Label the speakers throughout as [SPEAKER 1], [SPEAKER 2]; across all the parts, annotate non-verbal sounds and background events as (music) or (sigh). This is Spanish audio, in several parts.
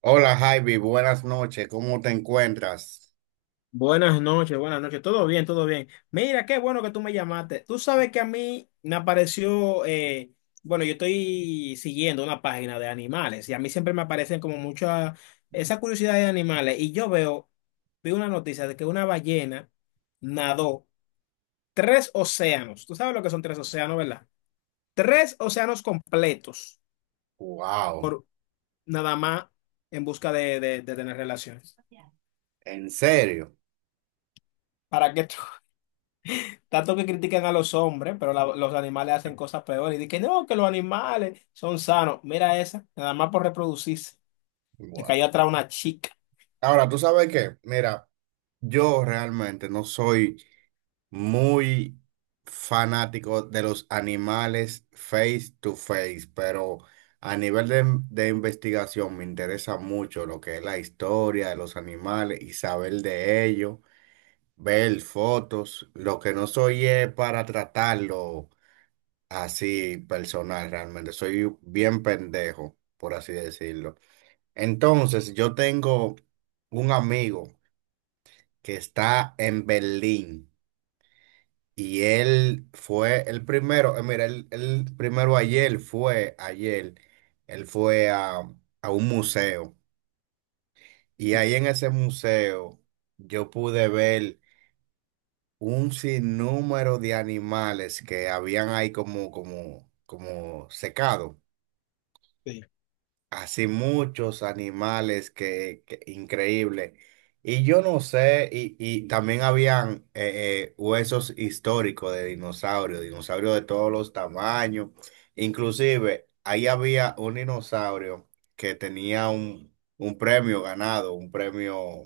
[SPEAKER 1] Hola Javi, buenas noches, ¿cómo te encuentras?
[SPEAKER 2] Buenas noches, buenas noches. Todo bien, todo bien. Mira, qué bueno que tú me llamaste. Tú sabes que a mí me apareció, bueno, yo estoy siguiendo una página de animales y a mí siempre me aparecen como mucha esa curiosidad de animales y vi una noticia de que una ballena nadó tres océanos. Tú sabes lo que son tres océanos, ¿verdad? Tres océanos completos
[SPEAKER 1] Wow,
[SPEAKER 2] por nada más en busca de tener relaciones.
[SPEAKER 1] en serio.
[SPEAKER 2] ¿Para qué? Tanto que critican a los hombres, pero los animales hacen cosas peores. Y dicen que no, que los animales son sanos. Mira esa, nada más por reproducirse. Le
[SPEAKER 1] Bueno.
[SPEAKER 2] cayó atrás una chica.
[SPEAKER 1] Ahora, ¿tú sabes qué? Mira, yo realmente no soy muy fanático de los animales face to face, pero a nivel de investigación me interesa mucho lo que es la historia de los animales y saber de ellos, ver fotos. Lo que no soy es para tratarlo así personal realmente. Soy bien pendejo, por así decirlo. Entonces, yo tengo un amigo que está en Berlín. Y él fue el primero, mira, el primero ayer fue, ayer, él fue a un museo y ahí en ese museo yo pude ver un sinnúmero de animales que habían ahí como, como, como secado.
[SPEAKER 2] Sí.
[SPEAKER 1] Así muchos animales que increíble. Y yo no sé, y también habían huesos históricos de dinosaurios, dinosaurios de todos los tamaños. Inclusive, ahí había un dinosaurio que tenía un premio ganado, un premio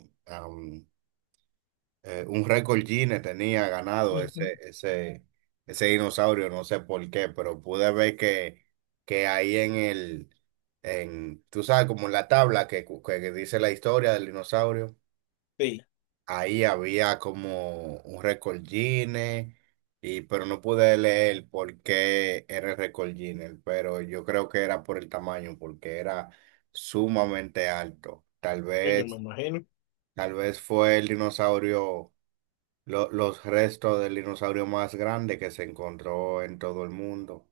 [SPEAKER 1] un récord Guinness tenía ganado
[SPEAKER 2] Ujú.
[SPEAKER 1] ese, ese, ese dinosaurio, no sé por qué, pero pude ver que ahí en el, en, tú sabes, como en la tabla que, que dice la historia del dinosaurio,
[SPEAKER 2] Sí,
[SPEAKER 1] ahí había como un récord Guinness, y, pero no pude leer por qué era el récord Guinness, pero yo creo que era por el tamaño, porque era sumamente alto.
[SPEAKER 2] es, me imagino.
[SPEAKER 1] Tal vez fue el dinosaurio los restos del dinosaurio más grande que se encontró en todo el mundo.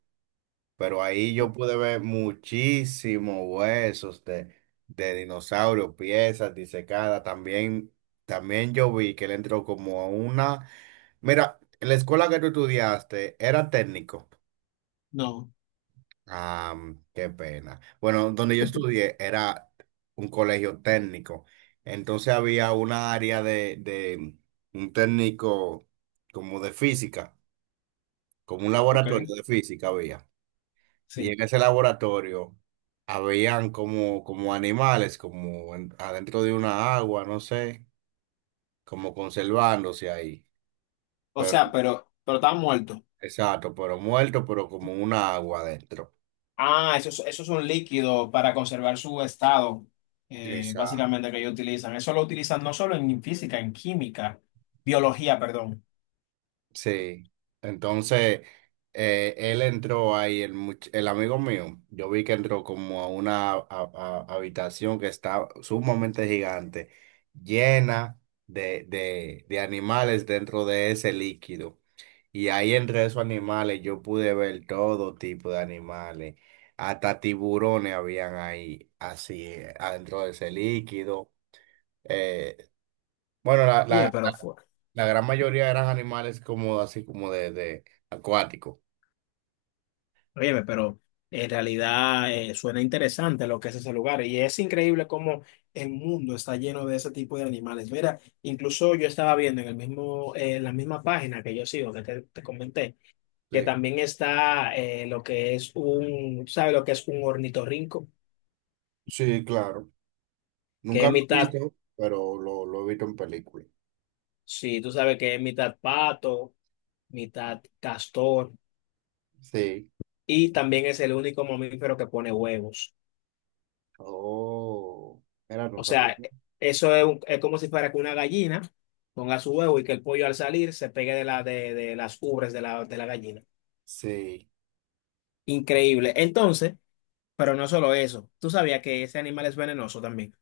[SPEAKER 1] Pero ahí yo pude ver muchísimos huesos de dinosaurio, piezas disecadas. También, también yo vi que él entró como a una... Mira, en la escuela que tú estudiaste era técnico.
[SPEAKER 2] No,
[SPEAKER 1] Ah, qué pena. Bueno, donde yo estudié era un colegio técnico. Entonces había una área de un técnico como de física. Como un laboratorio
[SPEAKER 2] ok,
[SPEAKER 1] de física había. Y
[SPEAKER 2] sí.
[SPEAKER 1] en ese laboratorio habían como, como animales, adentro de una agua, no sé, como conservándose ahí.
[SPEAKER 2] O
[SPEAKER 1] Pero,
[SPEAKER 2] sea, pero está muerto.
[SPEAKER 1] exacto, pero muertos, pero como una agua adentro.
[SPEAKER 2] Ah, eso, eso es un líquido para conservar su estado,
[SPEAKER 1] Exacto.
[SPEAKER 2] básicamente, que ellos utilizan. Eso lo utilizan no solo en física, en química, biología, perdón.
[SPEAKER 1] Sí, entonces él entró ahí, el, el amigo mío, yo vi que entró como a una habitación que está sumamente gigante, llena de animales dentro de ese líquido. Y ahí entre esos animales yo pude ver todo tipo de animales, hasta tiburones habían ahí, así, adentro de ese líquido. Eh, bueno, la,
[SPEAKER 2] Oye,
[SPEAKER 1] la-
[SPEAKER 2] pero fuerte.
[SPEAKER 1] la gran mayoría eran animales como así como de acuático.
[SPEAKER 2] Óyeme, pero en realidad suena interesante lo que es ese lugar y es increíble cómo el mundo está lleno de ese tipo de animales. Mira, incluso yo estaba viendo en la misma página que yo sigo, que te comenté, que
[SPEAKER 1] Sí,
[SPEAKER 2] también está lo que es un, ¿sabes lo que es un ornitorrinco?
[SPEAKER 1] sí, claro.
[SPEAKER 2] Que
[SPEAKER 1] Nunca
[SPEAKER 2] es
[SPEAKER 1] lo he
[SPEAKER 2] mitad,
[SPEAKER 1] visto, pero lo he visto en películas.
[SPEAKER 2] sí, tú sabes que es mitad pato, mitad castor
[SPEAKER 1] Sí.
[SPEAKER 2] y también es el único mamífero que pone huevos.
[SPEAKER 1] Oh, era no
[SPEAKER 2] O
[SPEAKER 1] sabía.
[SPEAKER 2] sea, eso es, es como si fuera que una gallina ponga su huevo y que el pollo al salir se pegue de las ubres de la gallina.
[SPEAKER 1] Sí.
[SPEAKER 2] Increíble. Entonces, pero no solo eso. ¿Tú sabías que ese animal es venenoso también?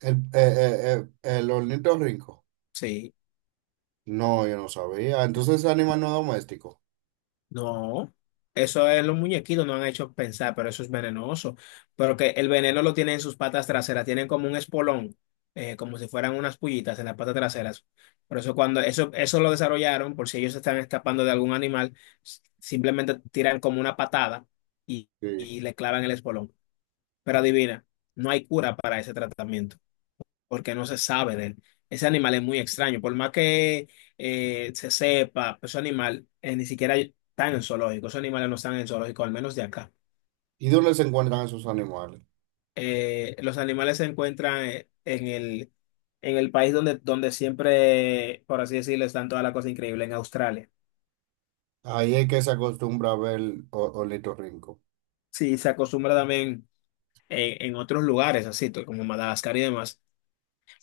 [SPEAKER 1] El ornitorrinco.
[SPEAKER 2] Sí.
[SPEAKER 1] No, yo no sabía. Entonces es animal no doméstico.
[SPEAKER 2] No, eso es los muñequitos, no han hecho pensar, pero eso es venenoso. Pero que el veneno lo tienen en sus patas traseras, tienen como un espolón, como si fueran unas pullitas en las patas traseras. Por eso cuando eso lo desarrollaron, por si ellos se están escapando de algún animal, simplemente tiran como una patada y,
[SPEAKER 1] Sí.
[SPEAKER 2] y le clavan el espolón. Pero adivina, no hay cura para ese tratamiento porque no se sabe de él. Ese animal es muy extraño, por más que se sepa, ese animal ni siquiera está en el zoológico, esos animales no están en el zoológico, al menos de acá.
[SPEAKER 1] ¿Y dónde se encuentran esos animales?
[SPEAKER 2] Los animales se encuentran en el país donde siempre, por así decirlo, están todas las cosas increíbles, en Australia.
[SPEAKER 1] Ahí es que se acostumbra a ver ornitorrinco.
[SPEAKER 2] Sí, se acostumbra también en otros lugares, así como Madagascar y demás,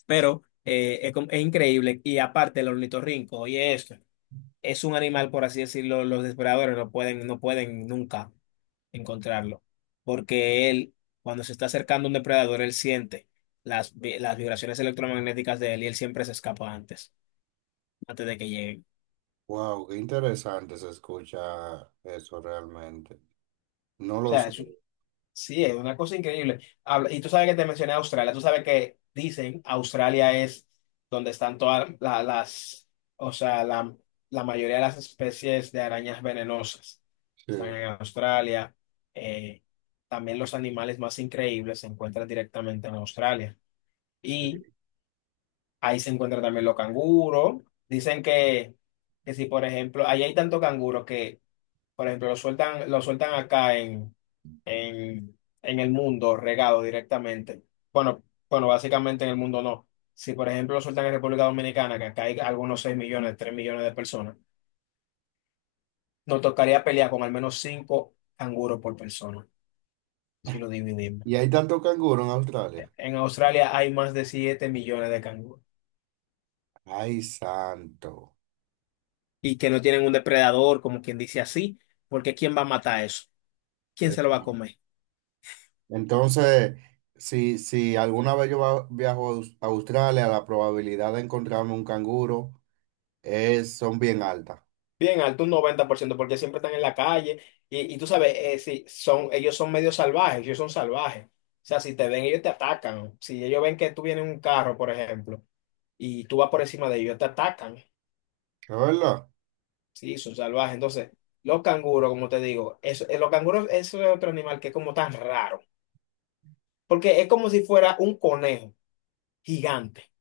[SPEAKER 2] pero es increíble. Y aparte, el ornitorrinco, oye esto. Es un animal, por así decirlo, los depredadores no pueden nunca encontrarlo, porque él, cuando se está acercando a un depredador, él siente las vibraciones electromagnéticas de él y él siempre se escapa antes, antes de que lleguen.
[SPEAKER 1] Wow, qué interesante se escucha eso realmente. No
[SPEAKER 2] O
[SPEAKER 1] lo
[SPEAKER 2] sea,
[SPEAKER 1] sé.
[SPEAKER 2] es. Sí, es una cosa increíble. Y tú sabes que te mencioné Australia, tú sabes que dicen Australia es donde están todas las, o sea, la mayoría de las especies de arañas venenosas. Están
[SPEAKER 1] Sí.
[SPEAKER 2] en Australia. Eh, También los animales más increíbles se encuentran directamente en Australia. Y
[SPEAKER 1] Sí.
[SPEAKER 2] ahí se encuentran también los canguros. Dicen que si, por ejemplo, ahí hay tanto canguro que, por ejemplo, lo sueltan acá en, en el mundo, regado directamente. Bueno, bueno, básicamente en el mundo no. Si, por ejemplo, lo sueltan en República Dominicana, que acá hay algunos 6 millones, 3 millones de personas, nos tocaría pelear con al menos 5 canguros por persona, si lo dividimos.
[SPEAKER 1] Y hay tanto canguro en Australia.
[SPEAKER 2] En Australia hay más de 7 millones de canguros
[SPEAKER 1] Ay, santo.
[SPEAKER 2] y que no tienen un depredador, como quien dice así, porque ¿quién va a matar eso? ¿Quién se lo
[SPEAKER 1] Eso.
[SPEAKER 2] va a comer?
[SPEAKER 1] Entonces, si, si alguna vez yo viajo a a Australia, la probabilidad de encontrarme un canguro es, son bien altas.
[SPEAKER 2] Bien alto, un 90% porque siempre están en la calle. Y tú sabes, si son, ellos son medio salvajes, ellos son salvajes. O sea, si te ven, ellos te atacan. Si ellos ven que tú vienes en un carro, por ejemplo, y tú vas por encima de ellos, te atacan.
[SPEAKER 1] ¿Es verdad?
[SPEAKER 2] Sí, son salvajes. Entonces, los canguros, como te digo, eso, los canguros, eso es otro animal que es como tan raro. Porque es como si fuera un conejo gigante.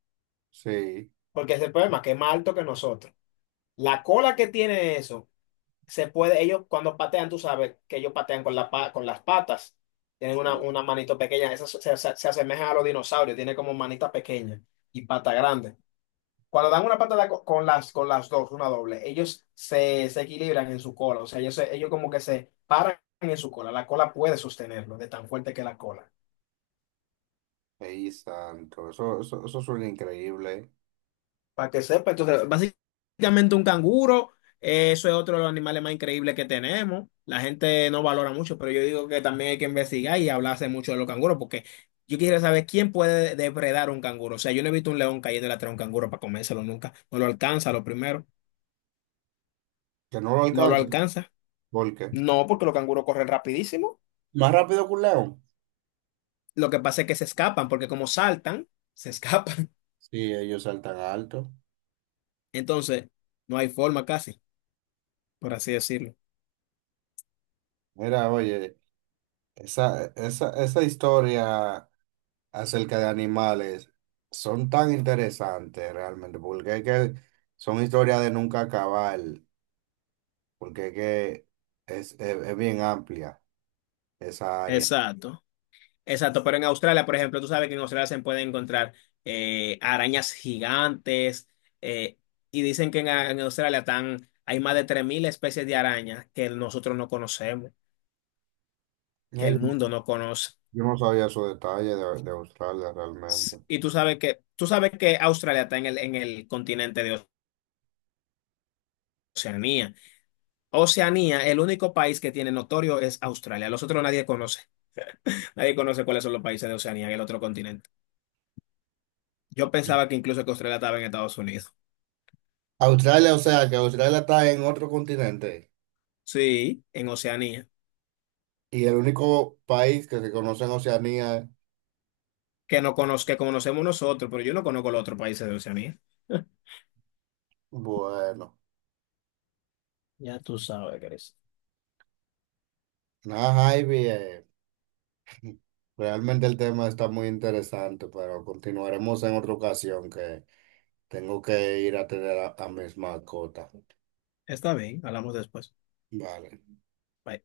[SPEAKER 1] Sí.
[SPEAKER 2] Porque ese es el problema, que es más alto que nosotros. La cola que tiene eso se puede, ellos cuando patean, tú sabes que ellos patean con con las patas, tienen una,
[SPEAKER 1] Sí.
[SPEAKER 2] una manito pequeña, esas se asemejan a los dinosaurios, tienen como manita pequeña y pata grande. Cuando dan una patada con las dos, una doble, ellos se equilibran en su cola, o sea, ellos como que se paran en su cola, la cola puede sostenerlo de tan fuerte que la cola.
[SPEAKER 1] Ay, santo. Eso suena increíble.
[SPEAKER 2] Para que sepa. Entonces, básicamente un canguro, eso es otro de los animales más increíbles que tenemos. La gente no valora mucho, pero yo digo que también hay que investigar y hablarse mucho de los canguros, porque yo quisiera saber quién puede depredar un canguro. O sea, yo no he visto un león cayendo atrás de un canguro para comérselo nunca. No lo alcanza, lo primero.
[SPEAKER 1] Que no lo
[SPEAKER 2] No lo
[SPEAKER 1] alcance.
[SPEAKER 2] alcanza.
[SPEAKER 1] ¿Por qué?
[SPEAKER 2] No, porque los canguros corren rapidísimo.
[SPEAKER 1] Más rápido que un león.
[SPEAKER 2] Lo que pasa es que se escapan, porque como saltan, se escapan.
[SPEAKER 1] Sí, ellos saltan alto.
[SPEAKER 2] (laughs) Entonces, no hay forma casi, por así decirlo.
[SPEAKER 1] Mira, oye, esa historia acerca de animales son tan interesantes realmente, porque es que son historias de nunca acabar, porque es que es, es bien amplia esa área.
[SPEAKER 2] Exacto. Exacto, pero en Australia, por ejemplo, tú sabes que en Australia se pueden encontrar arañas gigantes eh, y dicen que en, Australia tan hay más de 3.000 especies de arañas que nosotros no conocemos,
[SPEAKER 1] No,
[SPEAKER 2] que el
[SPEAKER 1] yo,
[SPEAKER 2] mundo no conoce.
[SPEAKER 1] yo no sabía su detalle de Australia realmente.
[SPEAKER 2] Y tú sabes que, Australia está en el continente de Oceanía. Oceanía, el único país que tiene notorio es Australia. Los otros nadie conoce. (laughs) Nadie conoce cuáles son los países de Oceanía, el otro continente. Yo pensaba que incluso que Australia estaba en Estados Unidos.
[SPEAKER 1] Australia, o sea, que Australia está en otro continente
[SPEAKER 2] Sí, en Oceanía.
[SPEAKER 1] y el único país que se conoce en Oceanía, es...
[SPEAKER 2] Que no conoz- Que conocemos nosotros, pero yo no conozco los otros países de Oceanía. (laughs)
[SPEAKER 1] Bueno,
[SPEAKER 2] Ya tú sabes, Chris.
[SPEAKER 1] nada, Ivy, realmente el tema está muy interesante, pero continuaremos en otra ocasión que... Tengo que ir a tener a mis mascotas.
[SPEAKER 2] Está bien, hablamos después.
[SPEAKER 1] Vale.
[SPEAKER 2] Bye.